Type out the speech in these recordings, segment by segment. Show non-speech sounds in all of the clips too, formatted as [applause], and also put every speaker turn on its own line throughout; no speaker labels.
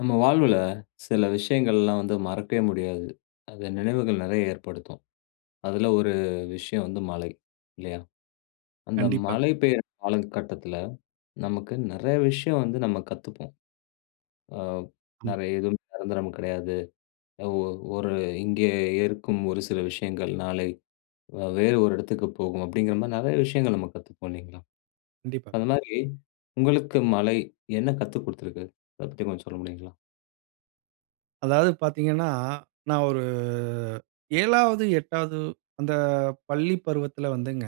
நம்ம வாழ்வுல சில விஷயங்கள் எல்லாம் வந்து மறக்கவே முடியாது. அது நினைவுகள் நிறைய ஏற்படுத்தும். அதுல ஒரு விஷயம் வந்து மழை. இல்லையா? அந்த
கண்டிப்பா.
மழை பெய்யர காலகட்டத்துல, நமக்கு நெறைய விஷயம் வந்து நம்ம கத்துப்போம். ஆ
ஆமா.
நெறைய எதுவும் நிரந்தரம் கிடையாது. அ ஓ ஒரு இங்கே இருக்கும் ஒரு சில விஷயங்கள் நாளை வ வேறு ஒரு இடத்துக்கு போகும் அப்டிங்குற மாரி நிறைய விஷயங்கள் நம்ம கத்துப்போம் இல்லிங்களா?
கண்டிப்பா.
அந்த மாரி உங்களுக்கு மழை என்ன கத்து குடுத்திருக்கு அத பத்தி கொஞ்சம் சொல்ல முடியுங்களா?
அதாவது பாத்தீங்கன்னா, நான் ஒரு 7, 8, அந்த பள்ளி பருவத்துல வந்துங்க,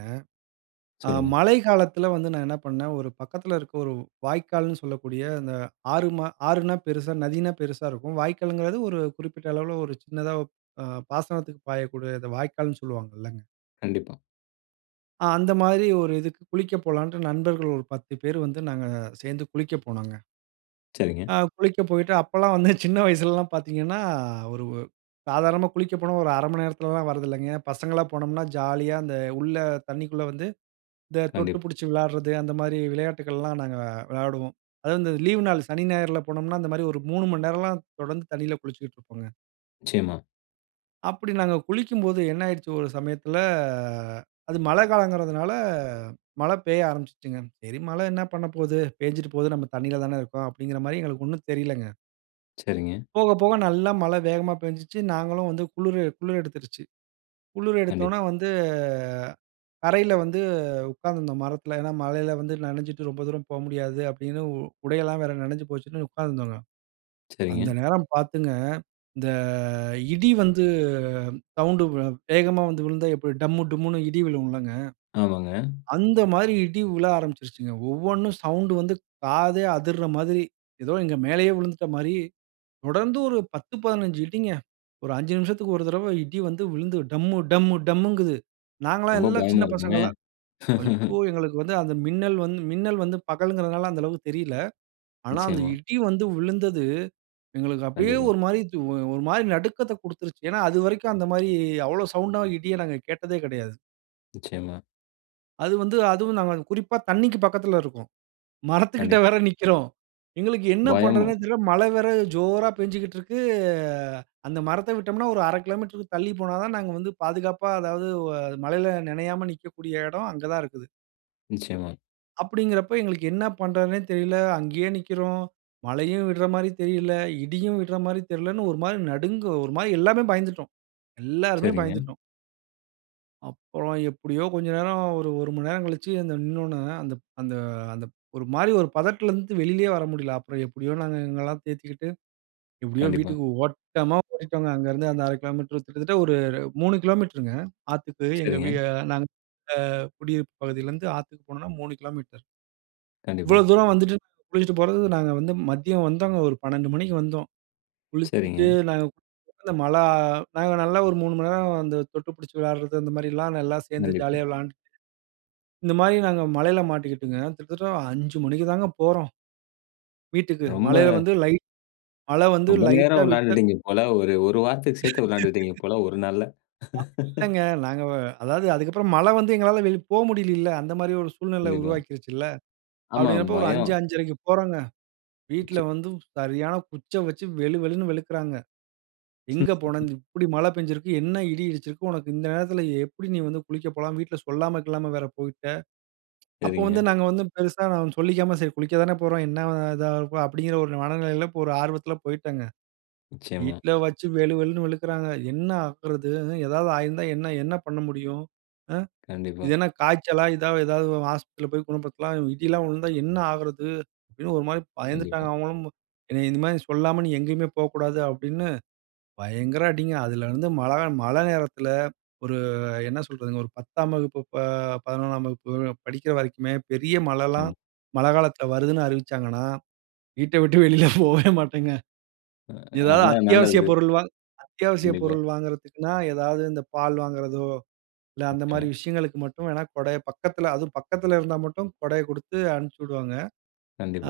ஆ
சொல்லுங்க.
மழை காலத்துல வந்து நான் என்ன பண்னேன், ஒரு பக்கத்துல இருக்க ஒரு வாய்க்கால்ன்னு சொல்லக்கூடிய, அந்த ஆறு மா ஆறுன்னா பெருசா நதின்னா பெருசா இருக்கும். வாய்க்கால்ங்குறது, ஒரு குறிப்பிட்ட அளவுல, ஒரு சின்னதா அ பாசனத்துக்கு பாயக்கூடிய இத வாய்க்கால்ன்னு சொல்லுவாங்க இல்லங்க?
கண்டிப்பா.
அ அந்த மாதிரி ஒரு இதுக்கு குளிக்க போலாண்ட்டு, நண்பர்கள் ஒரு 10 பேரு வந்து நாங்க சேந்து குளிக்க போனோங்க.
சரிங்க.
ஆ குளிக்க போயிட்டு அப்பலாம் வந்து சின்ன வயசுலலாம் பாத்தீங்கன்னா, ஒரு சாதாரணமா குளிக்க போனா ஒரு 1/2 மணி நேரத்துலலாம் வரதில்லைங்க. பசங்களலா போனோம்னா, ஜாலியா அந்த உள்ள தண்ணிக்குள்ள வந்து, இந்த தொட்டு
கண்டிப்
புடிச்சு விளாடுறது, அந்த மாரி விளையாட்டுக்கள்லாம் நாங்க விளையாடுவோம். அதுவும் இந்த லீவ் நாள் சனி, ஞாயிறுல போனோம்னா, அந்த மாரி ஒரு 3 மணி நேரம்லாம் தொடர்ந்து தண்ணியில குளிச்சிக்ட்டு இருப்போங்க.
நிச்சியமா.
அப்படி நாங்க குளிக்கும்போது என்ன ஆயிட்ச்சு ஒரு சமயத்தில அது மழ காலம்ங்குறதுனால, மழ பெய்ய ஆரம்பிச்சுச்சுங்க. சரி, மழ என்ன பண்ணப்போது, பெஞ்சுட்டு போது நம்ம தண்ணீல தானே இருக்கோம் அப்டிங்குற மாறி எங்களுக்கு ஒண்ணும் தெரிலங்க.
சரிங்க.
போக போக நல்லா மழ வேகமா பெஞ்சுச்சு. நாஙகளும் வந்து குளுரு குளுர் எடுத்துருச்சு. குளுர்
கண்டிப்
எடுத்தோன்ன வந்து கரைல வந்து உக்காந்துருந்தோம் மரத்துல. ஏன்னா, மழைல வந்து நனஞ்சிட்டு ரொம்ப தூரம் போ முடியாது அப்படின்னு, உ உடை எல்லாம் வேற நனஞ்சு போச்சுன்னு உக்காந்துருந்தோங்க. அந்த
சரிங்க.
நேரம் பாத்துங்க இந்த இடி வந்து சவுண்ட்டு வே வேகமா வந்து விழுந்தா எப்படி டம்மு டும்முன்னு இடி விழுவும் இல்லங்க?
ஆமாங்க.
அந்த மாரி இடி விழ ஆரம்பிச்சுருச்சுங்க. ஒவ்வொண்ணும் சவுண்ட்டு வந்து காதே அதிர்ற மாதிரி, ஏதோ எங்க மேலயே விழுந்துட்ட மாரி தொடர்ந்து ஒரு 10 15 இடிங்க. ஒரு 5 நிமிஷத்துக்கு ஒரு தரவ, இடி வந்து விழுந்து, டம்மு டம்மு டம்முங்குது. நாங்கல்லாம்
ரொம்ப
எல்லாம்
பயமா
சின்ன
இருக்குமே!
பசங்களா ஐயோ!
[laughs]
எங்களுக்கு வந்து அந்த மின்னல் வந்து மின்னல் வந்து பகல்ங்குறதனால, அந்த அளவுக்கு தெரியல. ஆனா அந்த
நிச்சியமா.
இடி வந்து விழுந்தது, எங்களுக்கு அப்டியே
கண்டிப்பா.
ஒரு மாரி ஒரு மாரி நடுக்கத்த குடுத்துருச்சு. ஏன்னா அதுவரைக்கும் அந்த மாரி அவ்வளோ சவுண்டா இடிய நாங்க கேட்டதே கிடையாது.
நிச்சயமா.
அது வந்து அதுவும் நாங்க குறிப்பா தண்ணீக்கு பக்கத்தில இருக்கோம். மரத்து கிட்டே
கண்டிப்பா.
வேற நிக்கிறோம். எங்களுக்கு என்ன பண்ணறதுன்னே
பயமும்.
தெரியல. மழை வேற ஜோரா பெஞ்சுகிட்டு இருக்கு. அந்த மரத்தை விட்டோம்ன்னா ஒரு 1/2 கிலோமீட்டர்க்கு தள்ளி போனா தான் நாங்க வந்து பாதுகாப்பா, அதாவது உ மழையில் நினையாம நிக்கக்கூடிய இடம் அங்க தான் இருக்குது.
நிச்சயமா.
அப்படீன்குறப்ப எங்களுக்கு என்ன பண்ணுறதுன்னே தெரியல. அங்கேயே நிக்கிறோம். மழையும் விடுற மாதிரி தெரியல, இடியும் விடுற மாதிரி தெரியலன்னு ஒரு மாரி நடுங்கு ஒரு மாரி எல்லாமே பயந்துட்டோம். எல்லாருமே
சரிங்க.
பயந்துட்டோம். அப்புறம் எப்படியோ கொஞ்சம் நேரம் ஒரு 1 மணி நேரம் கழிச்சு அந்த நின்னோனே, அந்த அந்த அந்த ஒரு மாரி ஒரு பதட்டத்திலேருந்து வெளிலயே வர முடியல. அப்புறம் எப்படியோ நாங்க எங்களையெல்லாம் தேத்திக்கிட்டு, எப்படியோ
கண்டிப்பா.
வீட்டுக்கு ஓட்டமா ஓடிட்டோங்க. அங்கேருந்து அந்த 1/2 கிலோமீட்டர் கிட்டத்தட்ட ஒரு 3 கிலோமீட்டருங்க. ஆத்துக்கு எங்க வீ
சரிங்க.
நாங்க அ நாங்க குடியிருப்பு பகுதியிலேந்து ஆத்துக்கு போனோம்னா 3 கிலோமீட்டர்.
கண்டிப்பா.
இவ்வளோ தூரம் வந்துட்டு, குளிச்சுட்டு போறதுக்கு நாங்க வந்து மதியம் வந்தோங்க. ஒரு 12:00 மணிக்கு வந்தோம். குளிச்சுட்டு
சரிங்க.
நாங்க அந்த மழை நாங்க நல்லா ஒரு 3 மணி நேரம் அந்த தொட்டு பிடுச்சு விளையாடுறது, அந்த மாரிலாம் நல்லா சேர்ந்து
கண்டிப்பா.
ஜாலியா விளையாண்டுட்டு, இந்த மாதிரி நாங்க மழையில் மாட்டிக்கிட்டுங்க, கிட்டத்தட்ட 5:00 மணிக்கு தாங்க போறோம் வீட்டுக்கு
ரொம்ப
மலையில வந்து லைட் மழை வந்து
ரொம்ப நேரம்
லைட்டா விட்ட
விளையாடிட்டீங்க போல, ஒரு 1 வாரத்துக்கு
[laughs] அப்படி
சேர்த்து விளையாடிட்டீங்க போல 1 நாள்ல. [laughs]
இல்லங்க. நாங்க வ அதாவது அதுக்கு அப்புறம் மழை வந்து எங்களால வெளி போ முடியலலில்ல. அந்த மாரி ஒரு சூழ்நிலை
கண்டிப்பா.
உருவாக்கிருச்சுல.
ஆமா,
அப்படீங்கறப்ப ஒரு அஞ்சு,
பயம்.
அஞ்சரைக்கு போறோம்ங்க.
நிச்ச
"வீட்டில வந்து சரியான குச்ச வச்சு வெளு, வெளுன்னு வெளுக்குறாங்க." எங்க போன?
[laughs]
இப்படி மழை பெய்ஞ்சுருக்கு, என்ன இடி இடிச்சுருக்கு? உனக்கு இந்த நேரத்தில எப்படி நீ வந்து குளிக்க போலாம்? வீட்டில சொல்லாம, கில்லாம வேற போய்ட்ட." அப்போ
சரிங்க.
வந்து நாங்க வந்து பெருசா சொல்லிக்காம, "சரி, குளிக்க தானே போறோம். என்ன இதா இருக்கும்?" அப்படீன்கிற ஒரு மனநிலையில ஒரு ஆர்வத்தில போய்ட்டேங்க.
நிச்சயமா.
வீட்ல வச்சு வெளு வெளுன்னு வெளுக்குறாங்க. "என்ன ஆகறது? ஏதாவது ஆயிருந்தா என்ன என்ன பண்ண முடியும்? அ.
கண்டிப்பா.
இது என்ன காய்ச்சலா? இதா ஏதாவது ஆஸ்பத்திரியில போய் குணப்படுத்தலாம் இடிலா விழுந்தா என்ன ஆகுறது?" அப்படின்னு ஒரு மாதிரி
கண்டிப்பா.
பயந்துட்டாங்க, அவுங்களும். "இந்த மாதிரி சொல்லாம, நீ எங்கேயுமே போகக்கூடாது" அப்படின்னு, பயங்கர அடிங்க. அதலருந்து வந்து மழைகா மழை நேரத்தில ஒரு என்ன சொல்றதுங்க? ஒரு 10ஆம் வகுப்பு, ப 11ஆம் வகுப்பு படிக்கிற வரைக்குமே, பெரிய மழைலாம்,
நிச்சயமா.
மழை காலத்தில வருதுன்னு அறிவிச்சாங்கன்னா, வீட்ட விட்டு வெளியில போவே மாட்டேங்க.
அ,
ஏதாவது
அதுதான் நல்லது.
அத்தியாவசியப் பொருள் வாங் அத்தியாவசியப்
கண்டிப்பா.
பொருள் வாங்குறதுக்குன்னா, ஏதாவது, இந்த பால் வாங்குறதோ, இல்ல, அந்த மாரி
நிச்சயமா.
விஷயங்களுக்கு மட்டும் வேணா, குடைய பக்கத்தில அதுவும் பக்கத்தில இருந்தா மட்டும் கொடைய கொடுத்து அனுப்பிச்சுவுடுவாங்க.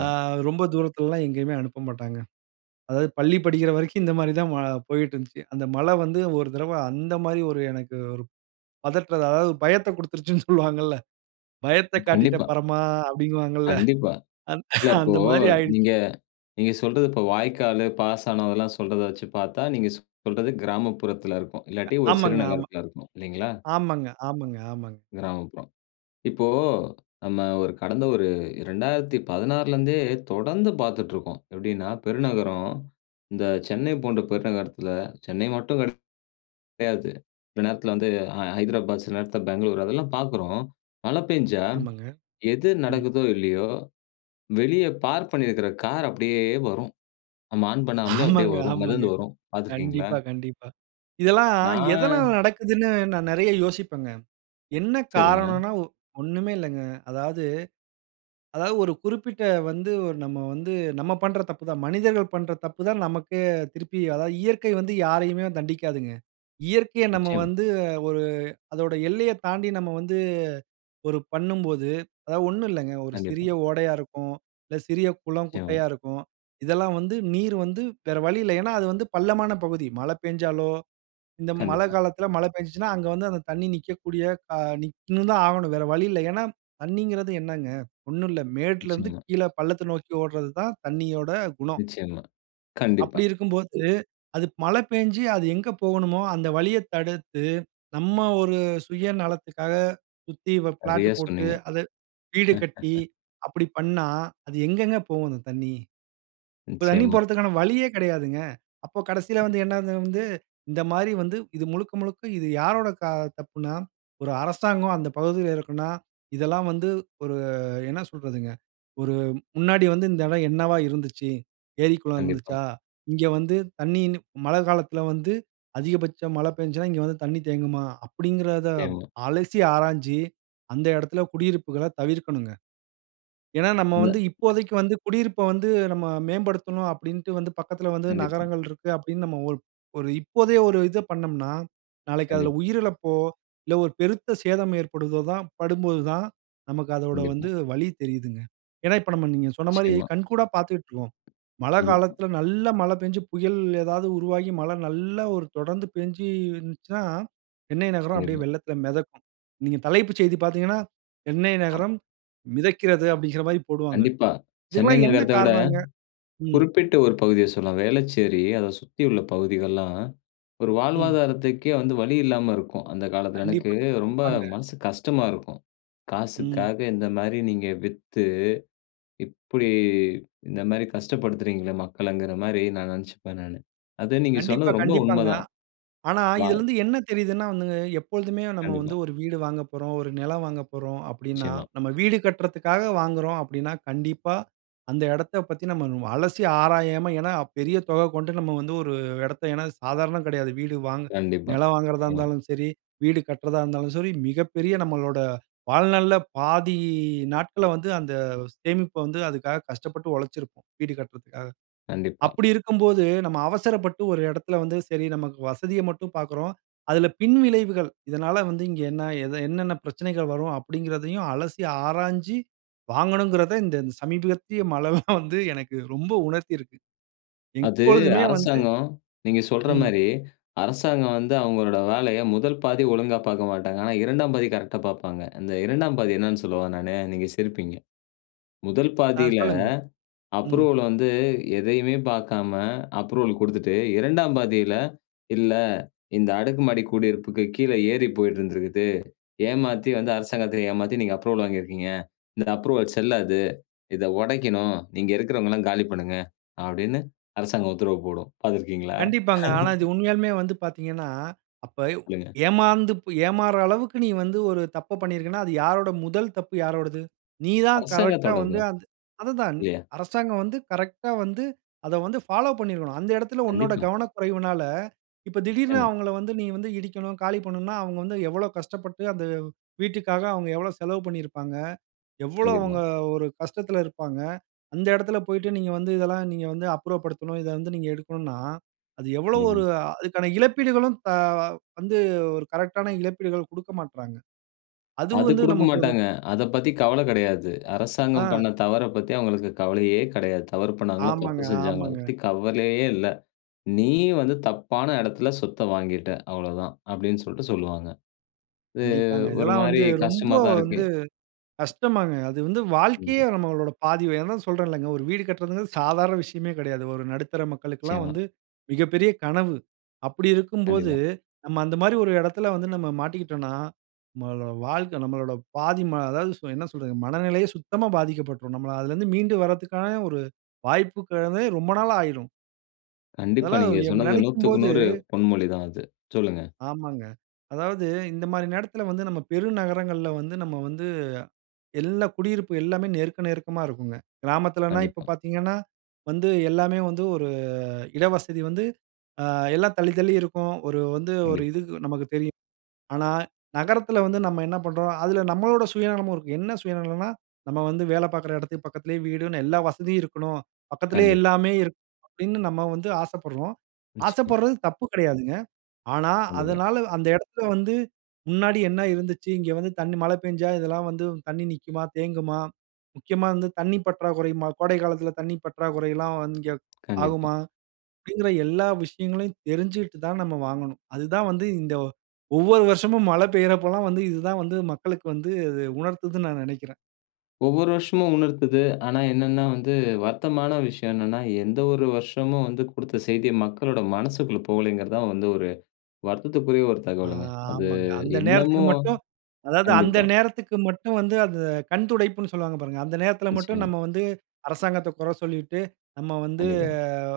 அ ரொம்ப தூரத்திலலேல்லா எங்கேயுமே அனுப்ப மாட்டாங்க. அதாவது பள்ளி படிக்கிற வரைக்கும் இந்த மாரி தான் வா போயிட்டு இருந்துச்சு. அந்த மழை வந்து ஒரு தடவ அந்த மாரி ஒரு எனக்கு ஒரு பதற்றத்த, அதாவது பயத்தக் கொடுத்துருச்சுன்னு சொல்லுவாங்கல்ல? "பயத்தக் காட்டிட்ட,
கண்டிப்பா.
பரமா!" அப்படிங்குவாங்கல்ல.
கண்டிப்பா. இல்ல, இப்போ
அந்த மாதிரி ஆகிடுச்சு.
நீங்க நீங்க சொல்றது இப்போ வாய்க்காலு, பாசானம் இதெல்லா சொல்றத வச்சு பார்த்தா, நீங்க ஸ் சொல்றது கிராமப்புறத்தில இருக்கும்.
அ
இல்லாட்டி ஒரு சிறு
ஆமாங்க ஆமா.
நகரத்துல இருக்கும் இல்லைங்களா?
ஆமாங்க, ஆமாங்க, ஆமாங்க.
கிராமப்புறம். இப்போ, நம்ம ஒரு கடந்த ஒரு 2016லேருந்தே தொடர்ந்து பார்த்துட்டு இருக்கோம். எப்படீன்னா பெருநகரம் இந்த சென்னை போன்ற பெருநகரத்துல சென்னை மட்டும் கிடை கிடையாது. சில நேரத்தில வந்து அ ஹைதராபாத். சில நேரத்தில பெங்களூர் அதெல்லா பார்க்குறோம். மழை பெய்ஞ்சா
ஆமாங்க.
எது
ம்.
நடக்குதோ இல்லையோ? வெளிய பார்க் பண்ணியிருக்கிற கார் அப்படியே வரும். நம்ம ஆன் பண்ணாமலே அப்படியே
ஆமாங்க,
வரும்.
ஆமாங்க.
மெதந்து வரும் பார்த்திருக்கீங்களா?
கண்டிப்பா, கண்டிப்பா. இதெல்லா எதனால
நான்
நடக்குதுன்னு நான் நிறைய யோசிப்பேன்ங்க. என்ன
சரிங்க.
காரணம்ன்னா ஒ ஒண்ணுமே இல்லங்க. அதாவது அதாவது ஒரு குறிப்பிட்ட வந்து நம்ம வந்து நம்ம பண்ற தப்பு தான். மனிதர்கள் பண்ற தப்பு தான். நமக்கு திருப்பி அதாவது, இயற்கை வந்து யாரையுமே தண்டிக்காதுங்க. இயற்கையை நம்ம
நிச்சயமா.
வந்து ஒரு அதோட எல்லைய தாண்டி, நம்ம வந்து ஒரு பண்ணும்போது, அதாவது ஒண்ணும் இல்லங்க. ஒரு
கண்டிப்பா.
சிறிய ஓடையா இருக்கும், இல்ல சிறிய குளம்,
நிச்சயமா.
குட்டையா இருக்கும். இதெல்லாம் வந்து நீர் வந்து வேற வழியில்ல. ஏன்னா அது வந்து பள்ளமான பகுதி மழை பேஞ்சாலோ, இந்த மழை
கண்டிப்பா.
காலத்தில, மழை பேஞ்சுச்சுன்னா, அங்க வந்து அந்த தண்ணி நிக்கக்கூடிய, அ நிக் ன்னு தான் ஆகணும். வேற வழி இல்ல. ஏன்னா தண்ணீங்கறது என்னங்க? ஒண்ணு இல்ல. மேட்டுலேருந்து
நிச்சியமா.
கீழே பள்ளத்த நோக்கி ஓடுறது தான் தண்ணியோட குணம்.
நிச்சயமா. கண்டிப்பா.
அப்படி இருக்கும்போது அது மழை பெய்ஞ்சு அது எங்கு போகணுமோ? அந்த வழிய தடுத்து, நம்ம ஒரு சுயநலத்துக்காக சுத்தி வ பிளாட்
சரியா
போட்டு
சொன்னீங்க.
அது வீடு கட்டி
[laughs]
அப்படி பண்ணா, அது எங்கங்க போவும் அந்த தண்ணி? இப்ப தண்ணி
நிச்சயமா.
போறதுக்கான வழியே கிடையாதுங்க. அப்போ கடைசியில வந்து என்ன இது வந்து இந்த மாரி வந்து இது முழுக்க, முழுக்க இது யாரோட க தப்புன்னா, ஒரு அரசாங்கம் அந்த பகுதியில இருக்குன்னா, இதெல்லாம் வந்து ஒரு அ என்ன சொல்றதுங்க? ஒரு முன்னாடி வந்து இந்த இடம் என்னவா இருந்துச்சு? ஏரி, குளம்
கண்டிப்பா.
இருந்துச்சா? இங்க வந்து தண்ணி, கிண்ணி மழை காலத்தில வந்து, அதிகபட்சம் மழை பெஞ்சுசுனா, இங்க வந்து தண்ணி தேங்குமா? அப்படீன்கிறத
நிச்சயமா.
அலசி, ஆராய்ஞ்சு, அந்த இடத்தில குடியிருப்புகள்ல தவிர்க்கனும்ங்க. ஏன்னா நம்ம
அங்க
வந்து இப்போதைக்கு வந்து குடியிருப்ப வந்து, நம்ம மேம்படுத்தணும், அப்படின்ட்டு வந்து பக்கத்தில வந்து
கண்டிப்பா.
நகரங்கள் இருக்கு, அப்படின்னு. நம்ம ஒ ஒரு இப்போதே ஒரு இத பண்ணம்ன்னா, நாளைக்கு அதுல
கண்டிப்பா.
உயிரிழப்போ, இல்ல, ஒரு பெருத்த சேதம் ஏற்படும்போது தான் படும்போது தான், நமக்கு அதோட
கண்டிப்பா.
வந்து வலி தெரியுதுங்க. ஏன்னா, இப்ப, நம்ம, நீங்க சொன்ன மாரி
நிச்சயமா.
கண்கூடா பார்த்துக்கிட்டுருக்கோம். மழை
கண்டிப்பா.
காலத்தில நல்ல மழை பெஞ்சு, புயல் ஏதாவது உருவாகி மழை நல்லா ஒரு தொடர்ந்து பெய்ஞ்சு இருந்துச்சுன்னா, சென்னை நகரம் அப்படியே
கண்டிப்பா.
வெள்ளத்தில மெதக்கும். நீங்க தலைப்பு செய்தி பார்த்தீங்கன்னா, "சென்னை
அ.
நகரம் மிதக்கிறது" அப்படின்கிற மாரி போடுவாங்க.
கண்டிப்பா. சென்னை
இதல்லாம் என்ன
நகரத்த விட,
காரணம்னங்க? ம்.
குறிப்பிட்ட ஒரு பகுதிய சொல்லலாம். வேளச்சேரி, அத சுத்தி உள்ள பகுதிகள்லாம் ஒரு
ம்.
வாழ்வாதாரத்துக்கே வந்து வழி இல்லாம இருக்கும். அந்த காலத்தில எனக்கு
கண்டிப்பா,
ரொம்ப
கண்டிப்பாங்க.
மனசு கஷ்டமா இருக்கும்.
ம்.
காசுக்காக இந்த மாரி நீங்க வித்து, இப்படி இந்த மாரி கஷ்டப்படுத்துறீங்களே? மக்களங்கிற மாரி நான் நினைச்சுப்பேன் நானு. அது நீங்க
கண்டிப்பா,
சொன்னது ரொம்ப
கண்டிப்பாங்க.
உண்மைதான்.
ஆனா,
[unintelligible]
இதிலேருந்து என்ன தெரியுதுன்னா? வந்துங்க, எப்போழுதுமே நம்ம வந்து
கண்டிப்பா.
ஒரு வீடு வாங்க போறோம், ஒரு நிலம் வாங்க போறோம், அப்படீன்னா
நிச்சயமா.
நம்ம வீடு கட்டுறதுக்காக வாங்குறோம், அப்படீன்னா கண்டிப்பா அந்த இடத்த பத்தி, நம்ம அலசி ஆராயாம, ஏன்னா பெரிய தொகை கொண்டு, நம்ம வந்து ஒரு இடத்த ஏன்னா சாதாரணம் கிடையாது. வீடு வாங்க
கண்டிப்பா.
நிலம் வாங்குறதா
ம்.
இருந்தாலும் சரி, வீடு கட்டுறதா இருந்தாலும் சரி, மிகப்பெரிய நம்மளோட வாழ்நாள்ல பாதி நாட்கள்ல வந்து, அந்த சேமிப்ப வந்து அதுக்காக கஷ்டப்பட்டு உழைச்சுருப்போம். வீடு கட்டுறதுக்காக.
கண்டிப்பா.
அப்படி இருக்கும்போது நம்ம அவசரப்பட்டு, ஒரு இடத்துல வந்து சரி நமக்கு வசதிய மட்டும் பார்க்குறோம். அதுல பின்விளைவுகள் இதனால வந்து இங்கு என்ன எத என்னன்ன பிரச்சனைகள் வரும்? அப்படீன்ங்கிறதையும் அலசி, ஆராய்ஞ்சு வாங்கணும்கிறத இந்த சமீபத்திய மழைல்லா [chuckles] வந்து எனக்கு ரொம்ப உணர்த்தி இருக்கு.
அது
இப்பொழுதுமே வந்து,
அரசாங்கம் நீங்க சொல்ற
ம்.
மாரி அரசாங்கம் வந்து அவங்களோட வேலைய 1 பாதி ஒழுங்கா பார்க்க மாட்டாங்க. ஆனா 2ஆம் பாதி கரெக்ட்டா பார்ப்பாங்க. அந்த 2ஆம் பாதி என்னானு சொல்லவா நானு? நீங்க சிரிப்பீங்க. 1
ஆ
பாதியில
சொல்லுங்க. ம்.
அப்ரூவல் வந்து எதையுமே பார்க்காம அப்ரூவல் கொடுத்துட்டு, 2ஆம் பாதியில "இல்ல இந்த அடுக்கு மாடி குடியிருப்புக்கு கீழே ஏரி போயிட்டு இருந்திருக்குது. ஏமாத்தி வந்து அரசாங்கத்த ஏமாத்தி, நீங்க அப்ரூவல் வாங்கியிருக்கீங்க. இந்த அப்ரூவல் செல்லாது. இத உடைக்கணும். நீங்க இருக்கிறவங்கல்லாம் காலி பண்ணுங்க" அப்படின்னு அரசாங்கம் உத்தரவு போடும். பார்த்திருக்கீங்களா?
கண்டிப்பாங்க. ஆனா இது
[laughs]
உண்மையாலுமே வந்து பார்த்தீங்கன்னா, அப்ப ப்
சொல்லுங்க.
ஏமாந்து ப் ஏமாறுற அளவுக்கு நீ வந்து ஒரு தப்ப பண்ணியிருக்கன்னா, அது யாருட முதல் தப்பு யாரோடது? நீ தான் கரெக்ட்டா
அரசாங்கத்தோடது
வந்து,
தான்.
அந்த அதுதான்.
இல்லையா?
அரசாங்கம் வந்து கரெக்ட்டா வந்து, அத வந்து ஃபாலோ பண்ணியிருக்கணும். அந்த இடத்தில உன்னோட
கண்டிப்பா.
கவனக்குறைவுனால, இப்ப திடீர்ன்னு
நிச்சயமா.
அவுங்கள வந்து நீ இடிக்கணும். காலி பண்ணனும்ன்னா அவுங்க வந்து எவ்வளோ கஷ்டப்பட்டு அந்த வீட்டுக்காக அவுங்க எவ்வளோ செலவு பண்ணியிருப்பாங்க? எவ்வளோ
கண்டிப்பா.
அவுங்க ஒரு கஷ்டத்துல இருப்பாங்க? அந்த இடத்தில போய்ட்டு "நீங்க வந்து இதெல்லா நீங்க வந்து அப்புறப்படுத்தணும். இத வந்து நீங்க எடுக்கணும்ன்னா" அது எவ்வளோ ஒரு
கண்டிப்பா.
அதுக்கான இழப்பீடுகளும் க வந்து ஒரு கரெக்ட்டான இழப்பீடுகள் கொடுக்கமாட்றாங்க. அதுவும்
அது
வந்து
கொடுக்க
நமக்கு ஒரு
மாட்டாங்க. அதை பத்தி கவலை கிடையாது. அரசாங்கம்
ஆ.
பண்ண தவறப் பத்தி அவுங்களுக்கு கவலையே கிடையாது. தவறு பண்ணாங்களா?
ஆமாங்க,
தப்பு செஞ்சாங்களா? அதை
ஆமாங்க.
பத்தி கவலையே இல்ல. "நீ வந்து தப்பான இடத்தில சொத்த வாங்கிட்ட, அவ்வளவு தான்." அப்படீன்ட்டு சொல்லிட்டு, சொல்வாங்க. இது
கண்டிப்பாங்க.
ஒரு
இதெல்லாம்
மாரி
வந்து ரொம்ப
கஷ்டமா தான் இருக்கு.
வந்து கஷ்டம்தாங்க. அது வந்து வாழ்க்கையே
கண்டிப்பா.
நம்மளோட பாதி அதான் சொல்றேன்ல்லங்க. ஒரு வீடு கட்டுறதுங்குறது சாதாரண விஷயமே கிடையாது. ஒரு நடுத்தர மக்களுக்கெல்லா
நிச்சயமா.
வந்து மிகப்பெரிய கனவு. அப்படி இருக்கும்போது,
கண்டிப்பா.
நம்ம அந்த மாரி ஒரு இடத்துல வந்து, நம்ம மாட்டிக்கிட்டோன்னா, நம்மளோட வாழ்க்க நம்மளோட பாதி ம அதாவது சொ என்ன சொல்றது? மனநிலையே சுத்தமா பாதிக்கப்பட்டுரும். நம்ம அதிலேருந்து மீண்டு வரதுக்கான ஒரு வாய்ப்புங்கிறதே ரொம்ப நாளாயிரும்.
கண்டிப்பா
அதெல்லாம்
நீங்க
[unintelligible]
சொன்னது
நினைக்கும்
நூத்துக்கு
போது
நூறு பொன்மொழி தான் அது. சொல்லுங்க.
ஆமாங்க. அதாவது இந்தமாரி நேரத்தில வந்து நம்ம பெரு நகரங்கள்ல வந்து நம்ம வந்து, எல்லா குடியிருப்பு எல்லாமே நெருக்க நெருக்கமா இருக்குங்க. கிராமத்திலன்னா, இப்ப
கண்டிப்பா.
பாத்தீங்கன்னா வந்து எல்லாமே வந்து ஒரு இட வசதி வந்து ஆ எல்லாம் தள்ளி, தள்ளி இருக்கும். ஒரு வந்து ஒரு
கண்டிப்பா.
இது நமக்கு தெரியும். ஆனா, நகரத்தில வந்து நம்ம என்ன பண்றோம். அதுல நம்மளோட சுயநலமும் இருக்கு. என்ன சுயநலன்னா, நம்ம வந்து வேலை பார்க்கிற இடத்துக்கு பக்கத்திலே 'வீடுன்னு எல்லா வசதியும் இருக்ணும். பக்கத்திலே
கண்டிப்பா.
எல்லாமே இருக்கணும்.' அப்பிடின்னு நம்ம வந்து ஆசைப்படுறோம்.
நிச்சயமா.
ஆசைப்படுறது தப்பு கிடையாதுங்க. ஆனா,
கண்டிப்பா.
அதனால அந்த இடத்துல வந்து முன்னாடி என்ன இருந்துச்சு. இங்க வந்து தண்ணீ மழ பெஞ்சா இதெல்லாம் வந்து தண்ணீ நிக்குமா? தேங்குமா? முக்கியமா வந்து தண்ணீ பற்றாக்குறையுமா? கோடைகாலத்தில தண்ணீர் பற்றாக்குறையிலாம் இங்கே
கண்டிப்பா.
ஆகுமா? அப்பிடிங்கிற எல்லா விஷயங்களையும் தெரிஞ்சிட்டு தான் நம்ம வாங்கணும். அதுதான் வந்து இந்த ஒவ்வொரு வருஷமும் மழ பெய்றப்பல்லாம் வந்து இது தான் வந்து மக்களுக்கு வந்து அது உணர்த்துதுண்னு நான் நினைக்கிறேன்.
ஒவ்வொரு வருஷமும் உணர்த்துது. ஆனா, என்னன்னா, வந்து வருத்தமான விஷயம் என்னன்னா, எந்த ஒரு வருஷமும் வந்து குடுத்த செய்திய மக்களோட மனசுக்குள்ள போலேங்கிறதுதான் வந்து ஒரு வருத்தத்திற்குரிய ஒரு
ஆ
தகவலுங்க. அது
ஆமங்க. அந்த நேரத்திக்கு
இன்னமும்
மட்டும் அதாவது அந்த
கண்டிப்பா.
நேரத்திற்கு மட்டும் வந்து அந்த கண் துடைப்புன்ணு சொல்லுவாங்க பாருங்க. அந்த நேரத்தில மட்டும்
நிச்சயமா.
நம்ம வந்து அரசாங்கத்த குற சொல்லிட்டு, நம்ம வந்து
கண்டிப்பா.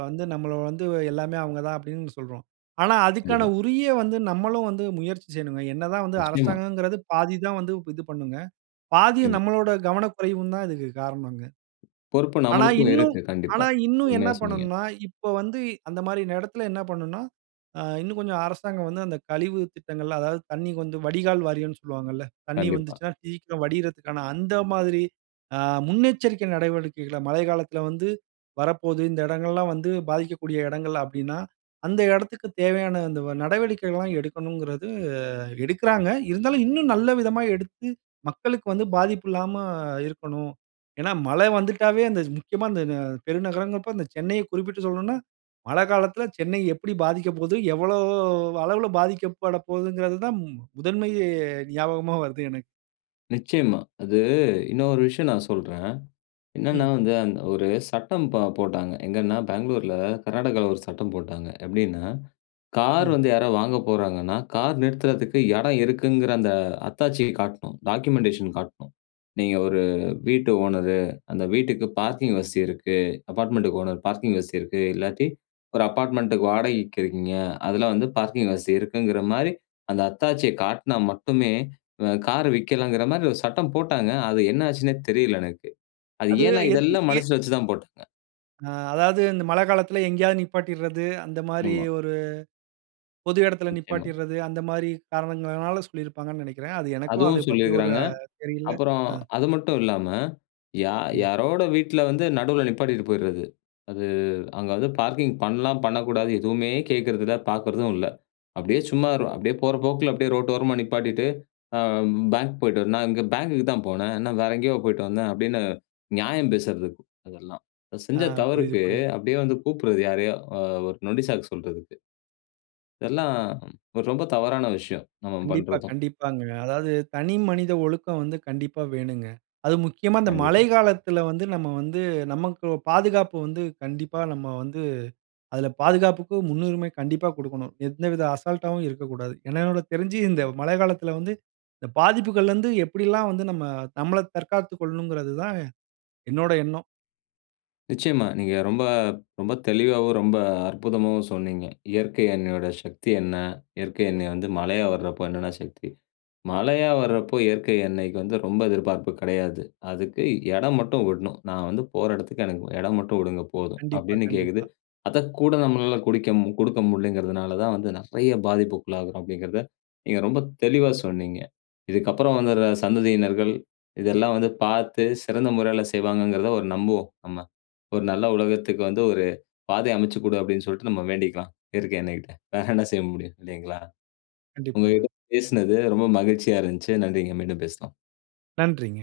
வந்து நம்மள வந்து எல்லாமே அவுங்க தான் அப்பிடின்னு சொல்றோம். ஆனா, அதுக்கான
கண்டிப்பா.
உரிய வந்து நம்மளும் வந்து முயற்சி செய்யணுங்க. என்ன தான் வந்து
நிச்சயமா.
அரசாங்கங்கிறது பாதி தான் வந்து இது பண்ணுங்க. பாதி
ஏமா
நம்மளாட கவன குறைவு தான் இதற்கு காரணங்க.
பொறுப்பு
ஆனா
நம்மளுக்கும்
இன்னும்
இருக்கு. கண்டிப்பா.
ஆனா இன்னும் என்ன
உண்மையா சொன்னீங்க.
பண்ணணுனா, இப்ப வந்து அந்தமாரி இடத்தில என்ன பண்ணணுனா, அ இன்னும் கொஞ்சம் அரசாங்கம் வந்து அந்த கழிவு திட்டங்கள் அதாவது தண்ணிக்கு வந்து வடிகால் வாரியன்னு சொல்வாங்கல்ல. தண்ணீ
கண்டிப்பா.
வந்துச்சுனா, சீக்கிரம் வடியிறதுக்கான அந்த மாதிரி ஆ முன்னெச்சரிக்கை நடவடிக்கைகள, மழைக்காலத்தில வந்து வரப்போது இந்த இடங்கள்லாம் வந்து பாதிக்கக்கூடிய இடங்கள் அப்பிடின்னா, அந்த இடத்திற்கு, தேவையான அந்த நடவடிக்கைகள்லாம் எடுக்கணுங்கிறது அ எடுக்கிறாங்க. இருந்தாலும் இன்னும் நல்ல விதமா எடுத்து மக்களுக்கு வந்து பாதிப்பு இல்லாம இருக்கணும். ஏன்னா, மழ வந்துட்டாவே அந்த முக்கியமா இந்த, இந்த பெருநகரங்கப்ப அந்த சென்னையை குறிப்பிட்டு சொல்லணுனா, மழ காலத்தில சென்னை எப்பிடி பாதிக்கப் போது, எவ்வளவு அளவுல பாதிக்கப்படப்போதுங்கிறதுதான் முதன்மை ஞாபகமா வருது எனக்கு.
நிச்சயமா. அது இன்னொரு விஷயம் நான் சொல்றேன். என்னன்னா,
ம்.
வந்து அந்த ஒரு சட்டம் ப போட்டாங்க. எங்கன்னா, பெங்களூர்ல கர்நாடகால ஒரு சட்டம் போட்டாங்க. எப்பிடின்னா கார்
ம்.
வந்து யாரா வாங்க போகிறாங்கன்னா, கார் நிறுத்துறதுக்கு இடம் இருக்குங்கிற அந்த அத்தாட்சிய காட்ணும். டாக்குமெண்டேஷன் காட்ணும். நீங்க ஒரு வீட்டு ஓனரு. அந்த வீட்டுக்கு பார்க்கிங் வசதி இருக்கு. அபார்ட்மெண்டுக்கு ஓனர் பார்க்கிங் வசதி இருக்கு. இல்லாட்டி ஒரு அபார்ட்மெண்டுக்கு வாடகைக்கு இருக்கீங்க. அதில வந்து பார்க்கிங் வசதி இருக்குங்கிறமாரி அந்த அத்தாட்சிய காட்னா மட்டுமே அ கார் வெக்கலாங்கிறமாரி ஒரு சட்டம் போட்டாங்க. அது என்ன ஆச்சுன்னே தெரியல எனக்கு. அது
அது,
ஏன்னா,
எந்
இதெல்லாம்
எ
மனசுல வச்சு தான் போட்டாங்க.
ஆ அதாவது இந்த மழ காலத்தில எங்கேயாவது நிப்பாட்டிறது. அந்தமாரி
ஆமா.
ஒரு பொது இடத்தில
நிச்சயமா.
நிப்பாட்டிறது. அந்தமாரி காரணங்களினால சொல்லியிருப்பாங்கன்னு நினைக்கிறேன். அது எனக்கும்
அதுவும்
அதைப் பத்தி ஒரு
சொல்லியிருக்கிறாங்க.
தெரியல.
அப்புறம்
அ.
அது மட்டும் இல்லாம யார்
ம்.
யாரோட வீட்ல வந்து நடுவுல நிப்பாட்டிட்டு போயிறது. அது அங்க அது பார்க்கிங் பண்ணலாம், பண்ணக்கூடாது எதுவுமே கேட்கிறது இல்ல. பார்க்கறதும் இல்ல. அப்பிடியே சும்மா ர் அப்பிடியே போற போக்குல அப்பிடியே ரோட்டு ஓரமா நிப்பாட்டிட்டு, ஆ பேங்க் போயிட்டு வரேண்ணா "நான் இங்க பேங்க்குக்கு தான் போனேன். என்ன வேற எங்கேயோ போயிட்டு வந்தேன்?" அப்படின்னு நியாயம் பேசுறதுக்கு அதெல்லாம்.
ஆ.
செஞ்ச
புரியுது,
தவறுக்கு
புரியுது.
அப்படியே வந்து கூப்பிட்றது யாரையோ! அ ஒரு நொண்டி சாக்கு சொல்றதுக்கு. இதெல்லாம் ரொம்ப தவறான விஷயம். நம்ம
கண்டிப்பா,
பண்றதும்.
கண்டிப்பாங்க. அதாவது தனிமனித ஒழுக்கம் வந்து கண்டிப்பா வேணுங்க. அது முக்கியமா இந்த மழை
கண்டிப்பா.
காலத்தில வந்து நம்ம வந்து நமக்கு பாதுகாப்பு வந்து கண்டிப்பா நம்ம வந்து அதில பாதுகாப்புக்கு முன்னுரிமை கண்டிப்பா கொடுக்கணும். எந்தவித அசால்ட்டாவும் இருக்கக்கூடாது. என்ன என்னுடைய தெரிஞ்சி இந்த மழை காலத்தில வந்து இந்த பாதிப்புகள்லருந்து எப்பிடிலாம் வந்து நம்ம நம்மள தற்காத்துக் கொள்ளணுங்கிறது தான் என்னோட எண்ணம்.
நிச்சயமா. நீங்க ரொம்ப ரொம்ப தெளிவாவும், ரொம்ப அற்புதமாவும் சொன்னீங்க. இயற்கை அன்னையோட சக்தி என்ன? இயற்கை அன்னை வந்து மழையா வர்றப்ப என்னென்ன சக்தி. மழையா வர்றப்போ, இயற்கை அன்னைக்கு வந்து ரொம்ப எதிர்பார்ப்பு கிடையாது. அதுக்கு இடம் மட்டும் விட்ணும். "நான் வந்து போற இடத்துக்கு எனக்கு இடம் மட்டும் விடுங்க போதும்."
கண்டிப்பா,
அப்பிடின்னு கேக்குது.
கண்டிப்பா.
அத கூட நம்மனால கொடுக்கேம் கொடுக்க முடியலேங்கிறதுனால தான் வந்து நிறைய பாதிப்புக்கு உள்ளாகுறோம் அப்பிடிங்கிறத நீங்க ரொம்ப தெளிவா சொன்னீங்க. இதுக்கு அப்பறம் வந்துற சந்ததியினர்கள் இதெல்லாம் வந்து பார்த்து சிறந்த முறையில செய்வாங்கங்கிறத ஒரு நம்புவோம் நம்ம. ஒரு நல்ல உலகத்துக்கு வந்து ஒரு பாதைய அமச்சிக் கொடு அப்பிடின்னு சொல்லிட்டு நம்ம வேண்டிக்கலாம். இயற்கை அன்னைக்கிட்ட. வேற என்ன செய்ய முடியும் இல்லேங்களா?
கண்டிப்பாங்க.
உங்கக்கிட்ட பேசினது ரொம்ப மகிழ்ச்சியா இருந்துச்சு. நன்றிங்க. மீண்டும் பேசலாம்.
நன்றிங்க.